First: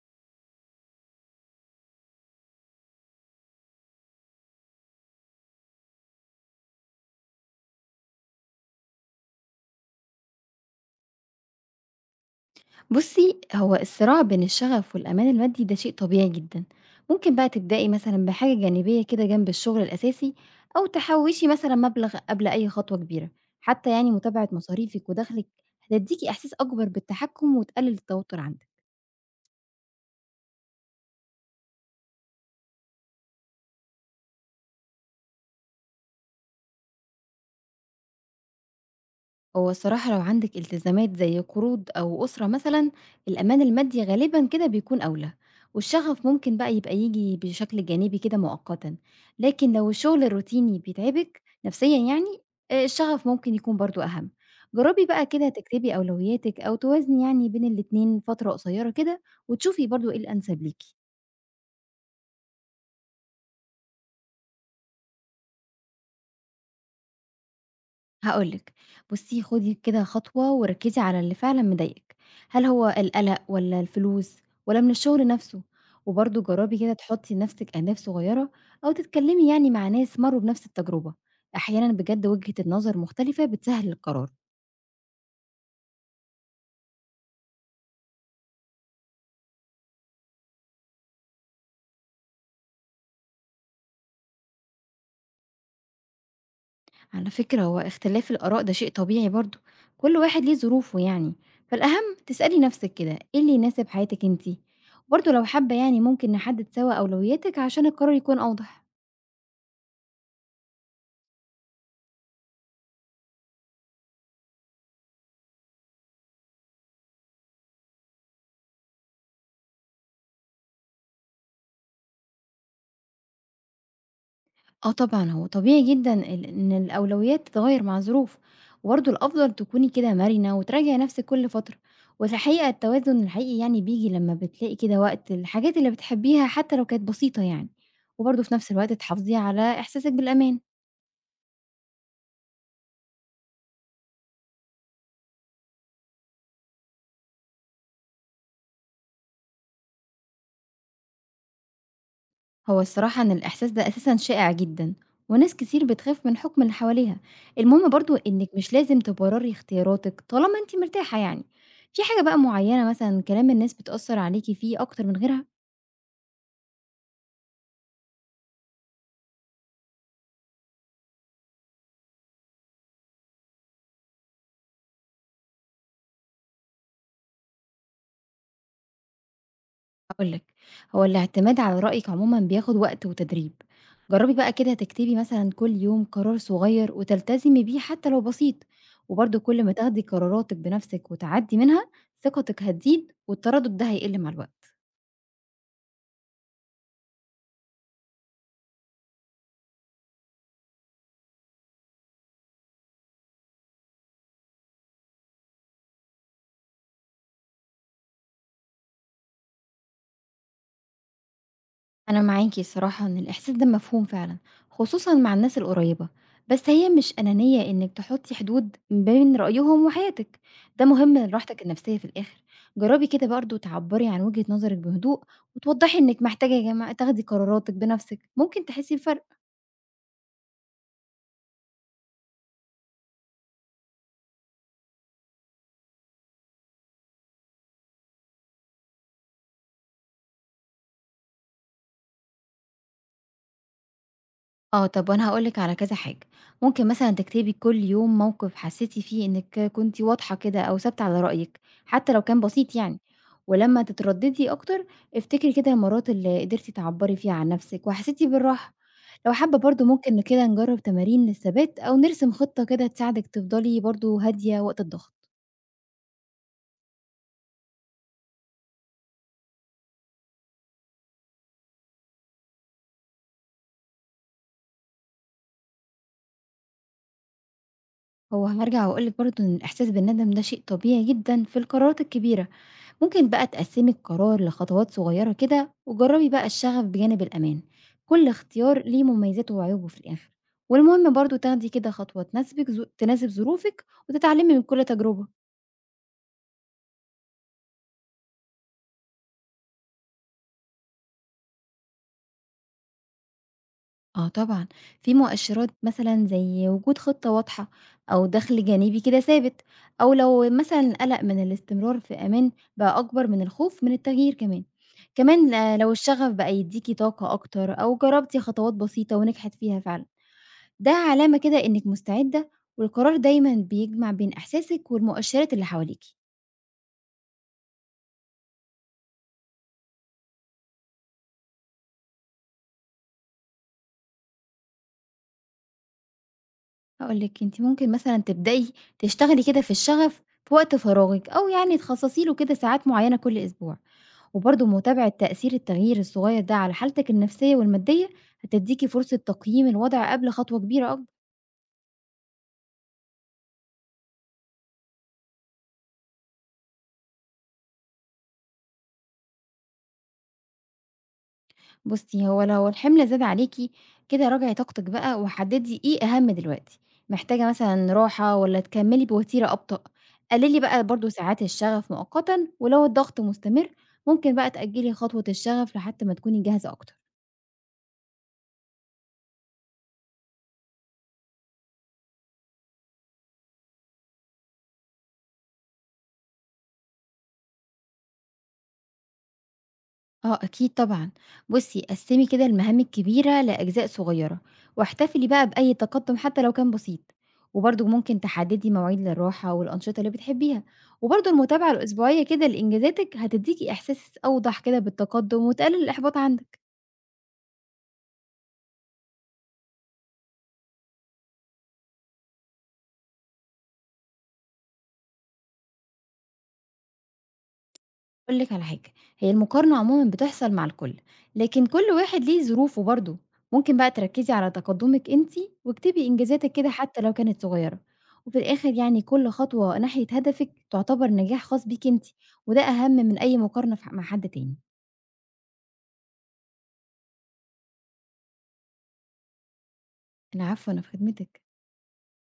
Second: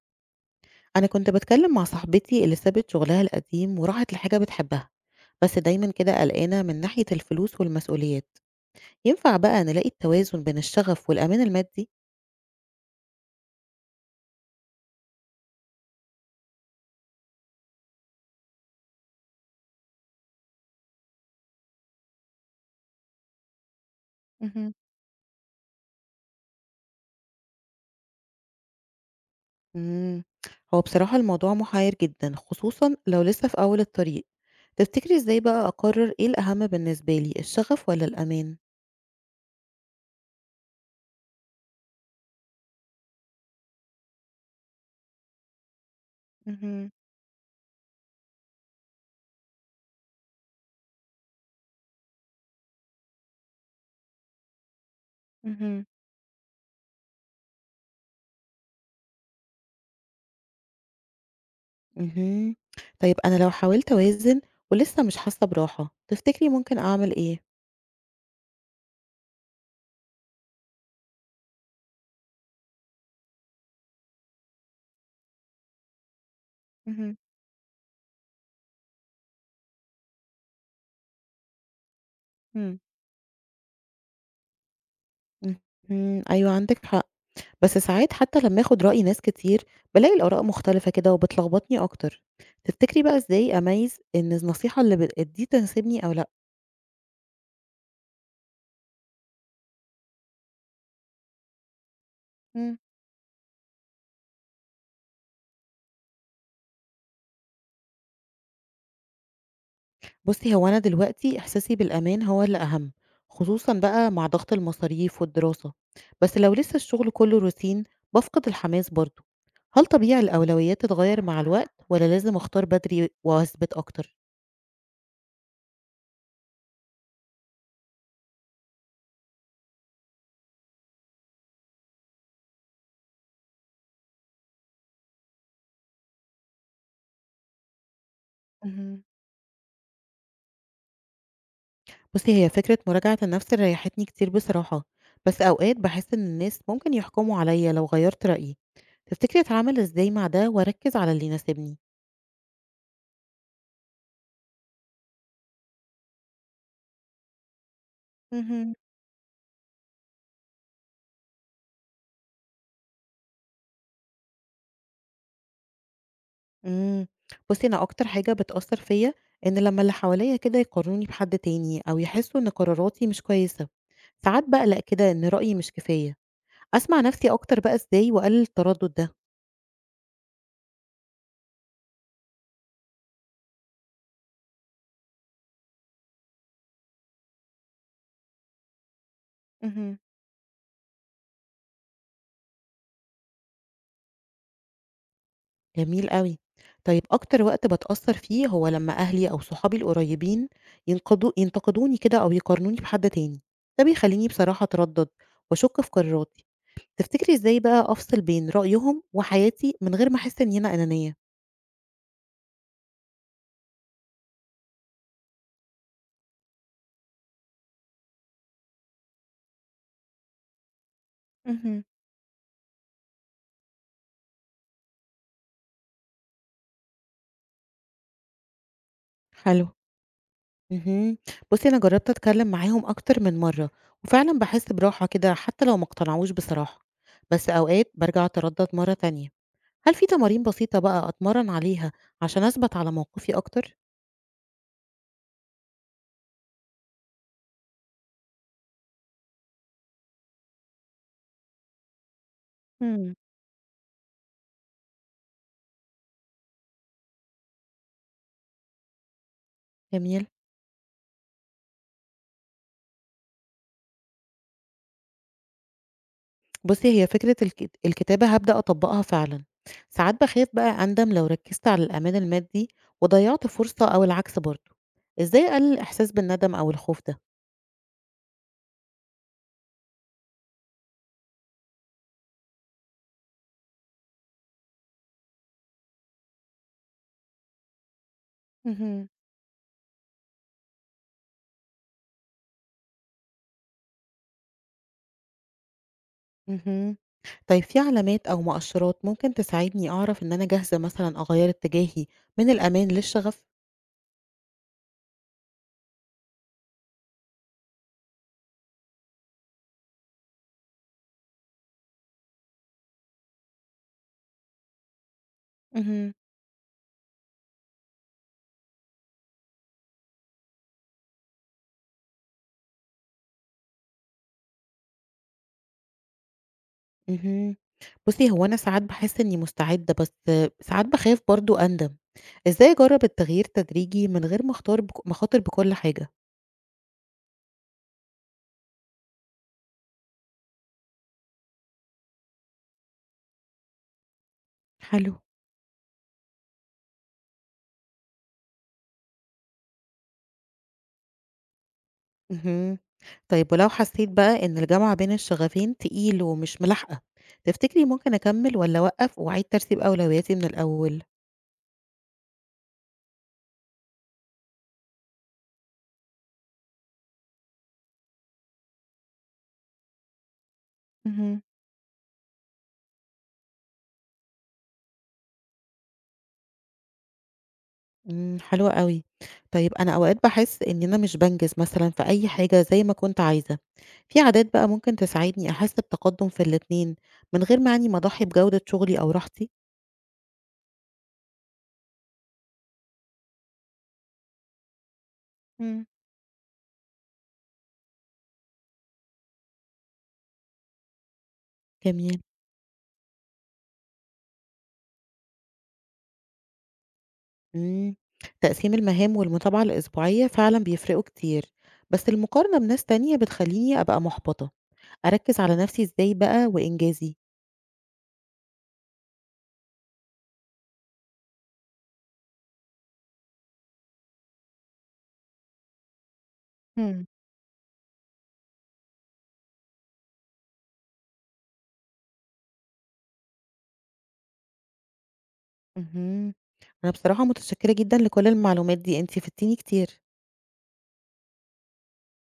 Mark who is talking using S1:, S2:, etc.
S1: أنا كنت باتكلم مع صاحبتي اللي سابت شغلها القديم وراحت لحاجة بتحبها، بس دايما كده قلقانة من ناحية الفلوس والمسؤوليات. ينفع بقى نلاقي التوازن بين الشغف والأمان المادي؟
S2: بُصّي، هو الصراع بين الشغف والأمان المادي ده شيء طبيعي جدًا، ممكن بقى تبدئي مثلًا بحاجة جانبية كده جنب الشغل الأساسي، أو تحوّشي مثلًا مبلغ قبل أي خطوة كبيرة، حتى يعني متابعة
S1: مهم.
S2: مصاريفِك ودخلِك هتدّيكِ إحساس أكبر بالتحكم وتقلل التوتر عندِك.
S1: مم. هو بصراحة الموضوع محير جدا، خصوصا لو لسه في أول الطريق. تفتكري ازاي بقى أقرر ايه الأهم بالنسبة لي، الشغف ولا الأمان؟
S2: هو الصراحة لو عندِك التزامات زي قروض أو أسرة مثلًا، الأمان المادي غالبًا كده بيكون أولى، والشغف ممكن بقى
S1: مهم.
S2: يبقى ييجي بشكل جانبي كده مؤقتًا، لكن لو الشغل الروتيني بيتعبِك نفسيًا يعني، الشغف ممكن يكون برضه أهم. جرّبي بقى كده
S1: مهم.
S2: تكتبي أولوياتِك أو توازني يعني بين الاتنين فترة قصيرة كده، وتشوفي برضه إيه الأنسب ليكِ.
S1: مهم. طيب أنا لو حاولت أوازن ولسه مش حاسة براحة، تفتكري ممكن أعمل ايه؟
S2: هاقول لِك، بُصّي خُدي كده خطوة وركّزي على اللي فعلًا مضايقِك، هل هو القلق والّا الفلوس والّا من الشغل نَفْسه؟ وبرضه جرّبي كده
S1: مهم.
S2: تحطّي لنَفْسِك أهداف صغيّرة أو تتكلّمي يعني مع ناس مرّوا بنَفْس التجربة، أحيانًا بجد وجهة النظر مختلفة بتسهّل القرار.
S1: اهم، أيوه عندِك حق، بس ساعات حتى لمّا آخد رأي ناس كتير، بالاقي الآراء مختلفة كده وبتلخبطني أكتر. تفتكري بقى إزاي أميّز إن النصيحة اللي دي تناسبني أو لأ؟
S2: على فكرة هو اختلاف الآراء ده شيء طبيعي برضه، كل واحد ليه ظروفه يعني، فالأهم تسألي
S1: إمم.
S2: نَفْسِك كده إيه اللي يناسب حياتِك أنتِ؟ وبرضه لو حابّة يعني ممكن نحدّد سوا أولوياتِك عشان القرار يكون أوضح.
S1: بُصّي، هو أنا دلوقتي إحساسي بالأمان هو اللي أهم، خصوصًا بقى مع ضغط المصاريف والدراسة، بس لو لسه الشغل كلّه روتين بافقد الحماس برضه. هل طبيعي الأولويات تتغيّر مع الوقت، والّا لازم أختار بدري وأثبت أكتر؟
S2: آه طبعًا، هو طبيعي جدًا إن الأولويات تتغيّر مع الظروف، وبرضه الأفضل تكوني كده مرنة وتراجعي نَفْسِك كل فترة، والحقيقة التوازن الحقيقي يعني بييجي لمّا بتلاقي كده وقت للحاجات اللي بتحبيها حتى لو كانت بسيطة يعني، وبرضه في نَفْس الوقت
S1: اهم.
S2: تحافظي على إحساسِك بالأمان.
S1: بُصّي، هي فكرة مراجعة النَفْس ريّحتني كتير بصراحة، بس أوقات باحس إن الناس ممكن يحكموا عليّا لو غيّرت رأيي. تفتكري أتعامل إزاي مع ده وأركّز على اللي يناسبني؟
S2: هو الصراحة إن الإحساس ده أساسًا شائع جدًا، وناس كتير بتخاف من حُكم اللي حواليها. المهم برضه إنِّك مش
S1: اهم.
S2: لازم تبرّري اختياراتِك طالما أنتِ مرتاحة يعني. في حاجة بقى معيّنة مثلًا كلام الناس بتأثّر عليكِ فيه أكتر من غيرها؟
S1: إمم. بُصّي، أنا أكتر حاجة بتأثّر فيّا إن لمّا اللي حواليّا كده يقارنوني بحد تاني أو يحسّوا إن قراراتي مش كويسة، ساعات باقلق كده إن رأيي مش كفاية. أسمع نَفْسي أكتر بقى إزاي وأقلل التردُّد ده؟
S2: هاقول لِك، هو الاعتماد على رأيِك عمومًا بياخد وقت وتدريب، جرّبي بقى كده تكتبي مثلًا كل يوم قرار صغير وتلتزمي بيه حتى لو بسيط، وبرضه كل ما
S1: اهم.
S2: تاخدي قراراتِك بنفسِك وتعدّي منها ثقتِك هتزيد والتردد ده هيقل مع الوقت.
S1: جميل أوي. طيب أكتر وقت باتأثّر فيه هو لمّا أهلي أو صحابي القريبين ينتقدوني كده أو يقارنوني بحد تاني، ده بيخلّيني بصراحة أتردّد وأشُك في قراراتي. تفتكري إزاي بقى أفصل بين رأيهم وحياتي من غير ما أحس إن أنا أنانية؟
S2: أنا معاكِ الصراحة إن الإحساس ده مفهوم فعلًا، خصوصًا مع الناس القريّبة، بس هي مش أنانية إنِّك تحطّي حدود بين رأيهم وحياتِك، ده مهم لراحتك
S1: اهم.
S2: النفسية في الآخر، جرّبي كده برضه تعبّري عن وجهة نظرِك بهدوء وتوضّحي إنِّك محتاجة يا جماعة تاخدي قراراتِك بنفسِك، ممكن تحسّي بفرق.
S1: حلو. اهم. بُصّي، أنا جرّبت أتكلّم معاهم أكتر من مرّة وفعلًا باحس براحة كده، حتّى لو ما اقتنعوش بصراحة، بس أوقات بارجع أتردّد مرّة تانية. هل في تمارين بسيطة بقى أتمرّن عليها عشان أثبت على موقفي أكتر؟
S2: آه، طب وأنا هاقول لِك على كذا حاجة، ممكن مثلًا تكتبي كل يوم موقف حسيتِ فيه إنِّك كنتِ واضحة كده أو ثابتة على رأيِك، حتى لو كان بسيط يعني،
S1: إمم،
S2: ولمّا تترددي أكتر افتكري كده المرات اللي قدرتِ تعبّري فيها عن نفسِك وحسيتِ بالراحة، لو حابة برضه ممكن
S1: جميل.
S2: كده نجرّب تمارين للثبات أو نرسم خطة كده تساعدِك تفضلي برضه هادية وقت الضغط،
S1: بُصّي، هي فكرة الكتابة هابدأ أطبّقها فعلًا. ساعات باخاف بقى أندم لو ركّزت على الأمان المادي وضيّعت فرصة، أو العكس برضه. إزاي أقلل الإحساس بالندم أو الخوف ده؟
S2: هو هارجع وأقول لِك برضه إن الإحساس بالندم ده شيء طبيعي جدًا في القرارات الكبيرة، ممكن بقى تقسّمي القرار لخطوات صغيرة كده وجرّبي بقى الشغف بجانب الأمان، كل اختيار ليه
S1: اهم.
S2: مميزاته وعيوبه في الآخر، والمهم برضه تاخدي كده خطوة تناسبِك تناسب ظروفِك وتتعلمي من كل تجربة.
S1: اهم. طيب في علامات أو مؤشرات ممكن تساعدني أعرف إن أنا جاهزة مثلًا أغيّر اتجاهي من الأمان للشغف؟
S2: آه طبعًا، في مؤشرات مثلًا زي وجود خطة واضحة أو دخل جانبي كده ثابت، أو لو مثلًا القلق من الاستمرار في أمان بقى أكبر من الخوف من التغيير كمان. كمان آه، لو
S1: اهم.
S2: الشغف بقى يدّيكِ طاقة أكتر أو جرّبتِ خطوات بسيطة ونجحت فيها فعلًا. ده علامة كده إنِّك مستعدة، والقرار دايمًا بيجمع بين إحساسِك والمؤشرات اللي حواليكِ.
S1: اهم. بُصّي، هو أنا ساعات باحس إنّي مستعدة، بس ساعات باخاف برضه أندم. إزاي أجرّب التغيير تدريجي من غير ما أختار ما أخاطر بكل حاجة؟
S2: هاقول لِك أنتِ ممكن مثلًا تبدئي تشتغلي كده في الشغف في وقت فراغِك، أو يعني تخصصي له كده ساعات معيّنة كل أسبوع، وبرضه متابعة
S1: حلو.
S2: تأثير التغيير الصغير ده على حالتك النفسية والمادية هتدّيكِ فرصة تقييم الوضع قبل خطوة كبيرة أكبر.
S1: اهم. طيب ولو حسيت بقى إن الجمع بين الشغفين تقيل ومش ملاحقة، تفتكري ممكن أكمّل والّا أوقّف وأعيد ترتيب أولوياتي من الأول؟
S2: بُصّي، هو لو الحِمل زاد عليكِ، كده راجعي طاقتِك بقى وحدّدي إيه أهم دلوقتي، محتاجة مثلًا راحة والّا تكمّلي بوتيرة أبطأ؟ قلّلي بقى برضه ساعات
S1: اهم.
S2: الشغف مؤقتًا ولو الضغط مستمر، ممكن بقى تأجّلي خطوة الشغف لحد ما تكوني جاهزة أكتر.
S1: إمم، حلو أوي. طيب أنا أوقات باحس إن أنا مش بانجز مثلًا في أي حاجة زي ما كنت عايزة. في عادات بقى ممكن تساعدني أحس بتقدُّم في الاتنين من غير ما يعني ما أضحّي بجودة شغلي أو راحتي؟
S2: آه أكيد طبعًا، بُصّي قسّمي كده المهام الكبيرة لأجزاء صغيرة، واحتفلي بقى بأي
S1: إمم.
S2: تقدم حتى لو كان بسيط، وبرضه ممكن تحددي مواعيد للراحة والأنشطة اللي بتحبيها، وبرضه المتابعة
S1: جميل.
S2: الأسبوعية كده لإنجازاتِك هتديكِ إحساس أوضح كده بالتقدم وتقلل الإحباط عندِك.
S1: إمم، تقسيم المهام والمتابعة الأسبوعية فعلًا بيفرقوا كتير، بس المقارنة بناس تانية بتخلّيني أبقى محبطة. أركّز على نفسي إزاي بقى وإنجازي؟
S2: هاقول لِك على حاجة، هي المقارنة عمومًا بتحصل مع الكل، لكن كل واحد ليه ظروفه برضه، ممكن بقى تركّزي على تقدُّمِك أنتِ واكتبي إنجازاتِك كده حتى
S1: إمم.
S2: لو كانت صغيرة، وفي الآخر يعني كل خطوة ناحية هدفِك تعتبر نجاح خاص بيكِ أنتِ، وده أهم من أي مقارنة في ح مع حد تاني.
S1: اهم، أنا بصراحة متشكرة جدًا لكل المعلومات دي، أنتِ فدتيني كتير.
S2: العفو، أنا في خدمتِك.